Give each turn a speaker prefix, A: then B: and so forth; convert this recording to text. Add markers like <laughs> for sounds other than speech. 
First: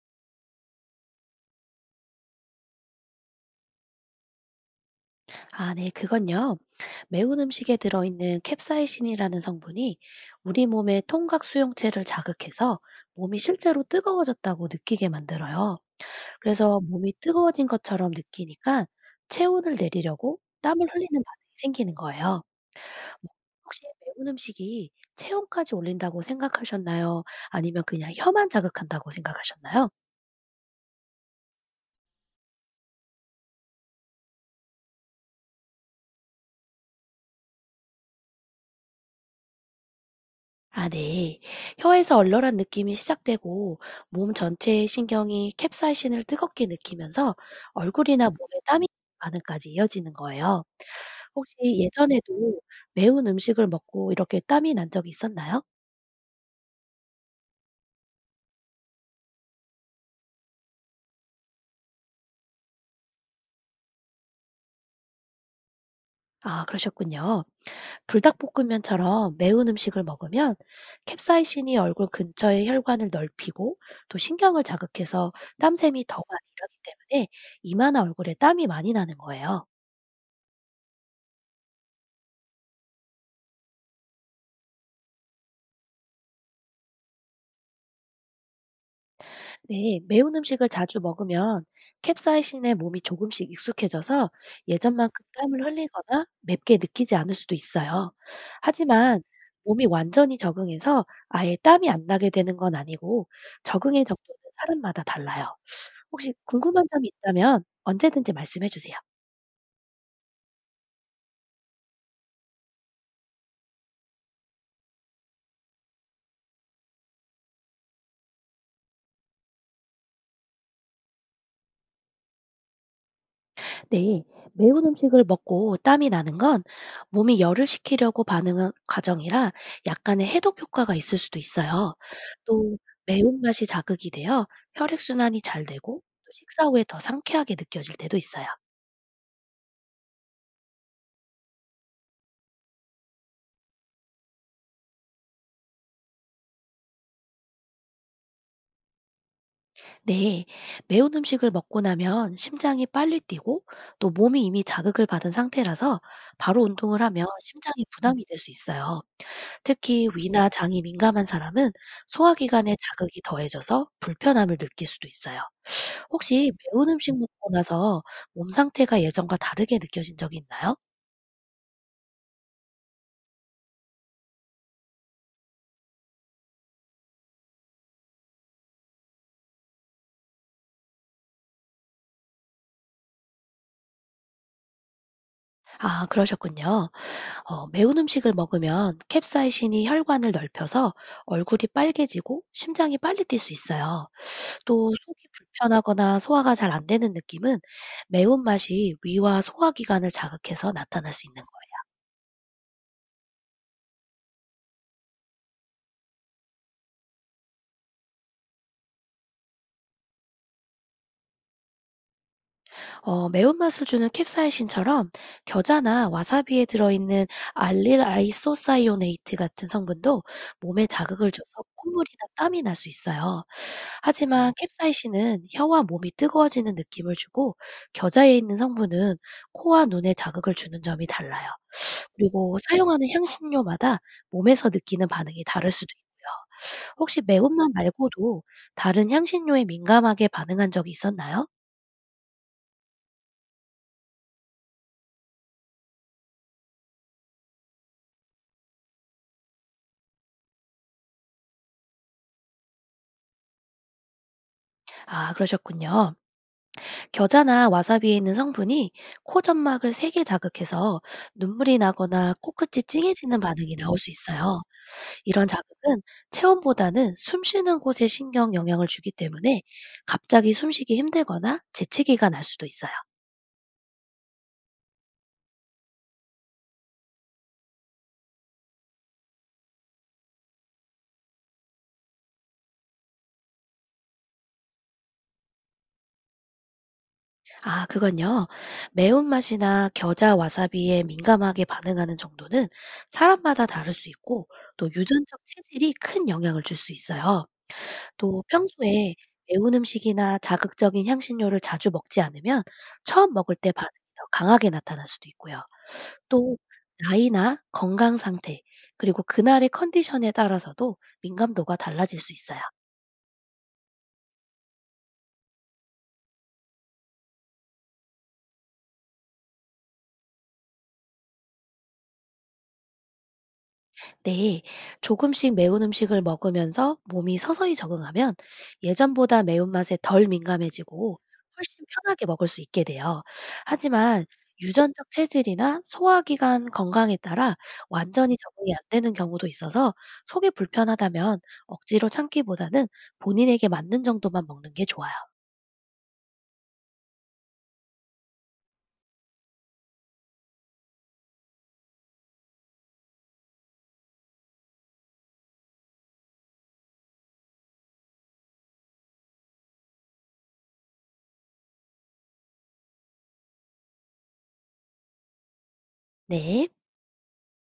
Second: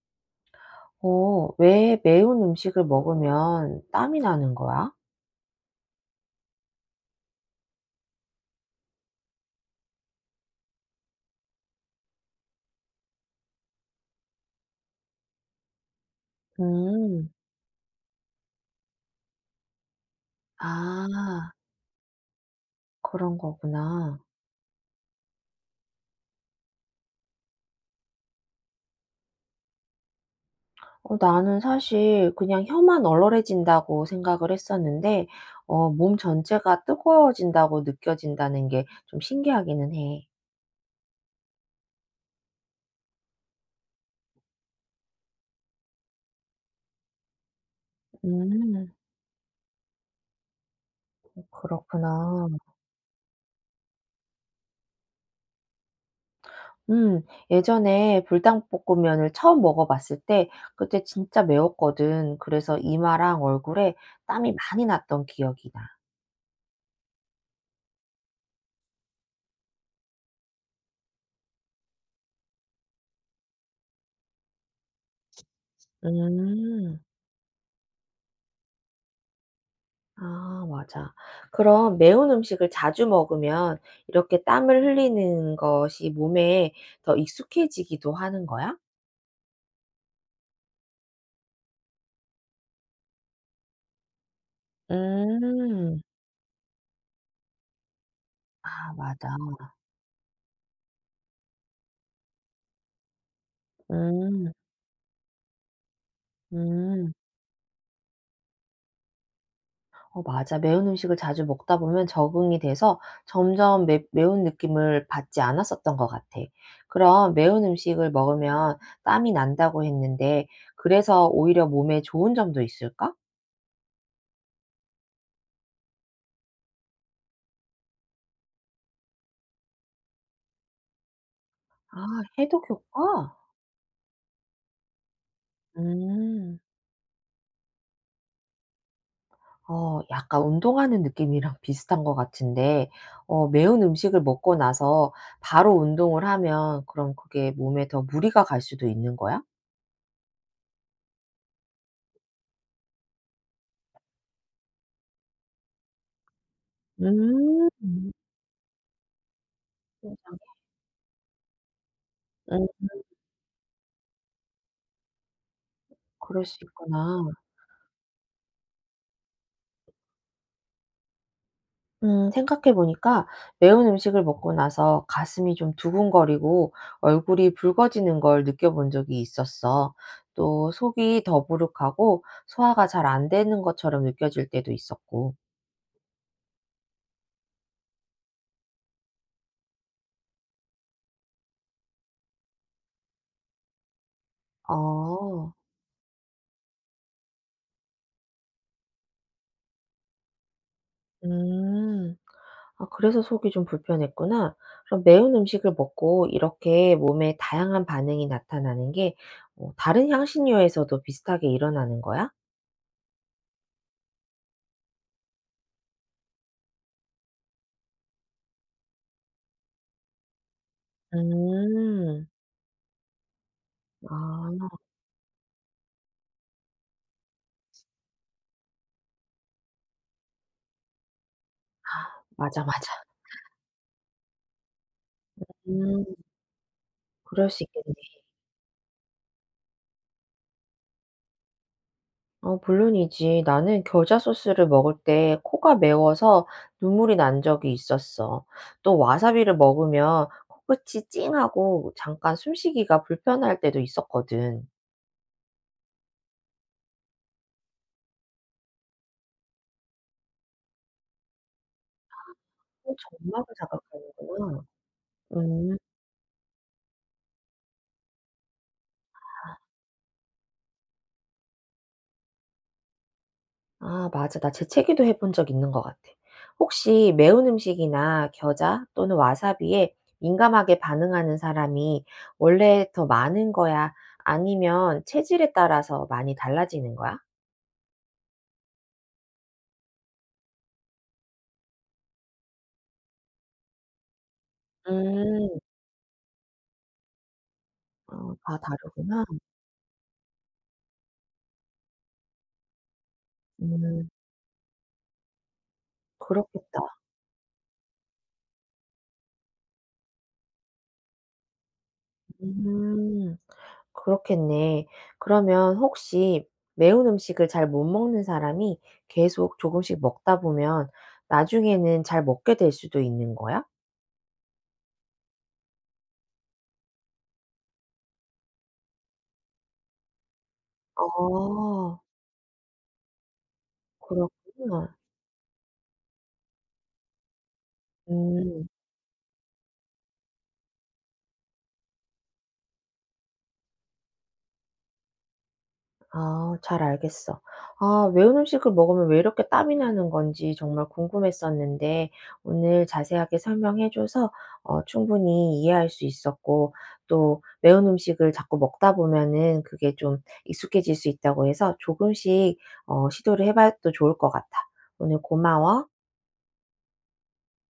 A: 왜 매운 음식을 먹으면 땀이 나는 거야?
B: 아, 네, 그건요. 매운 음식에 들어있는 캡사이신이라는 성분이 우리 몸의 통각 수용체를 자극해서 몸이 실제로 뜨거워졌다고 느끼게 만들어요. 그래서 몸이
A: 음.
B: 뜨거워진 것처럼 느끼니까 체온을 내리려고 땀을 흘리는
A: 아,
B: 반응이 생기는 거예요. 뭐,
A: 그런
B: 혹시
A: 거구나.
B: 매운 음식이 체온까지 올린다고 생각하셨나요? 아니면 그냥 혀만 자극한다고 생각하셨나요?
A: 나는 사실 그냥 혀만 얼얼해진다고 생각을 했었는데, 몸 전체가 뜨거워진다고 느껴진다는 게 좀 신기하기는 해.
B: 아, 네. 혀에서 얼얼한 느낌이 시작되고 몸 전체의 신경이 캡사이신을 뜨겁게 느끼면서 얼굴이나 몸에 땀이
A: 음,
B: 반응까지 이어지는 거예요. 혹시
A: 그렇구나.
B: 예전에도 매운 음식을 먹고 이렇게 땀이 난 적이 있었나요?
A: 음, 예전에 불닭볶음면을 처음 먹어봤을 때, 그때 진짜 매웠거든. 그래서 이마랑 얼굴에 땀이 많이 났던 기억이 나.
B: 아, 그러셨군요. 불닭볶음면처럼 매운 음식을 먹으면 캡사이신이 얼굴 근처의 혈관을 넓히고 또 신경을 자극해서 땀샘이 더 많이 일어나기
A: 음.
B: 때문에 이마나 얼굴에 땀이 많이 나는 거예요.
A: 아 맞아. 그럼 매운 음식을 자주 먹으면 이렇게 땀을 흘리는 것이 몸에 더 익숙해지기도 하는 거야?
B: 네, 매운 음식을 자주 먹으면 캡사이신에 몸이 조금씩 익숙해져서 예전만큼 땀을
A: 음.
B: 흘리거나 맵게 느끼지 않을 수도 있어요.
A: 아
B: 하지만
A: 맞아.
B: 몸이 완전히 적응해서 아예 땀이 안 나게 되는 건 아니고 적응의 정도는
A: 음.
B: 사람마다 달라요. 혹시 궁금한 점이
A: 음.
B: 있다면 언제든지 말씀해 주세요.
A: 어 맞아. 매운 음식을 자주 먹다 보면 적응이 돼서 점점 매 매운 느낌을 받지 않았었던 것 같아. 그럼 매운 음식을 먹으면 땀이 난다고 했는데 그래서 오히려 몸에 좋은 점도 있을까?
B: 네, 매운 음식을 먹고 땀이 나는 건 몸이 열을 식히려고 반응하는 과정이라 약간의 해독 효과가 있을 수도 있어요.
A: 아 해독
B: 또
A: 효과?
B: 매운맛이 자극이 되어 혈액순환이 잘 되고 또
A: 음.
B: 식사 후에 더 상쾌하게 느껴질 때도 있어요.
A: 약간 운동하는 느낌이랑 <laughs> 비슷한 것 같은데 매운 음식을 먹고 나서 바로 운동을 하면 그럼 그게 몸에 더 무리가 갈 수도 있는 거야?
B: 네, 매운 음식을 먹고 나면 심장이 빨리 뛰고 또 몸이 이미 자극을 받은 상태라서 바로 운동을 하면
A: 음.
B: 심장에 부담이 될 수 있어요. 특히 위나
A: 세상에.
B: 장이 민감한 사람은
A: 음
B: 소화기관에 자극이 더해져서 불편함을 느낄 수도 있어요.
A: 그럴
B: 혹시
A: 수
B: 매운 음식
A: 있구나.
B: 먹고 나서 몸 상태가 예전과 다르게 느껴진 적이 있나요?
A: 생각해 보니까 매운 음식을 먹고 나서 가슴이 좀 두근거리고 얼굴이 붉어지는 걸 느껴본 적이 있었어. 또 속이 더부룩하고 소화가 잘 안 되는 것처럼 느껴질 때도 있었고.
B: 아, 그러셨군요. 매운 음식을 먹으면 캡사이신이 혈관을 넓혀서 얼굴이 빨개지고 심장이 빨리 뛸 수 있어요. 또 속이
A: 어.
B: 불편하거나 소화가 잘 안 되는 느낌은 매운맛이 위와 소화기관을 자극해서 나타날 수 있는
A: 음. 아 그래서 속이 좀 불편했구나. 그럼 매운 음식을 먹고 이렇게 몸에 다양한 반응이 나타나는 게 다른 향신료에서도 비슷하게 일어나는 거야?
B: 매운맛을 주는 캡사이신처럼 겨자나 와사비에 들어있는 알릴 아이소사이오네이트 같은 성분도 몸에 자극을 줘서 콧물이나
A: 음.
B: 땀이 날 수 있어요. 하지만
A: 아
B: 캡사이신은 혀와 몸이 뜨거워지는 느낌을 주고 겨자에 있는 성분은 코와 눈에 자극을 주는 점이 달라요. 그리고
A: 맞아, 맞아.
B: 사용하는 향신료마다 몸에서 느끼는 반응이 다를 수도
A: 음
B: 있고요. 혹시
A: 그럴 수
B: 매운맛
A: 있겠네.
B: 말고도 다른 향신료에 민감하게 반응한 적이 있었나요?
A: 어 물론이지. 나는 겨자 소스를 먹을 때 코가 매워서 눈물이 난 적이 있었어. 또 와사비를 먹으면 코끝이 찡하고 잠깐 숨쉬기가 불편할 때도 있었거든.
B: 아, 그러셨군요. 겨자나 와사비에 있는 성분이 코 점막을 세게 자극해서 눈물이 나거나 코끝이 찡해지는
A: 점막을
B: 반응이 나올 수 있어요.
A: 자극하는구나.
B: 이런
A: 음.
B: 자극은 체온보다는 숨 쉬는 곳에 신경 영향을 주기 때문에 갑자기 숨쉬기 힘들거나 재채기가 날 수도 있어요.
A: 아 맞아. 나 재채기도 해본 적 있는 것 같아. 혹시 매운 음식이나 겨자 또는 와사비에 민감하게 반응하는 사람이 원래 더 많은 거야? 아니면 체질에 따라서 많이 달라지는 거야?
B: 아, 그건요. 매운맛이나 겨자, 와사비에 민감하게 반응하는 정도는 사람마다 다를 수 있고 또 유전적
A: 음.
B: 체질이 큰 영향을 줄 수 있어요.
A: 어
B: 또
A: 다
B: 평소에
A: 다르구나.
B: 매운 음식이나 자극적인 향신료를 자주 먹지 않으면 처음 먹을 때 반응이
A: 음.
B: 더 강하게 나타날 수도 있고요. 또
A: 그렇겠다.
B: 나이나 건강 상태, 그리고 그날의 컨디션에 따라서도 민감도가 달라질 수 있어요.
A: 음. 그렇겠네. 그러면 혹시 매운 음식을 잘 못 먹는 사람이 계속 조금씩 먹다 보면 나중에는 잘 먹게 될 수도 있는 거야?
B: 네, 조금씩 매운 음식을 먹으면서 몸이 서서히 적응하면 예전보다 매운맛에 덜 민감해지고 훨씬
A: 아.
B: 편하게 먹을 수 있게 돼요. 하지만
A: 그렇구나.
B: 유전적 체질이나 소화기관 건강에 따라 완전히
A: 음.
B: 적응이 안 되는 경우도 있어서 속이 불편하다면 억지로 참기보다는 본인에게 맞는 정도만 먹는 게 좋아요.
A: 아 잘 알겠어. 아 매운 음식을 먹으면 왜 이렇게 땀이 나는 건지 정말 궁금했었는데 오늘 자세하게 설명해 줘서 충분히 이해할 수 있었고 또 매운 음식을 자꾸 먹다 보면은 그게 좀 익숙해질 수 있다고 해서 조금씩 시도를 해 봐도 좋을 것 같아. 오늘 고마워.
B: 네.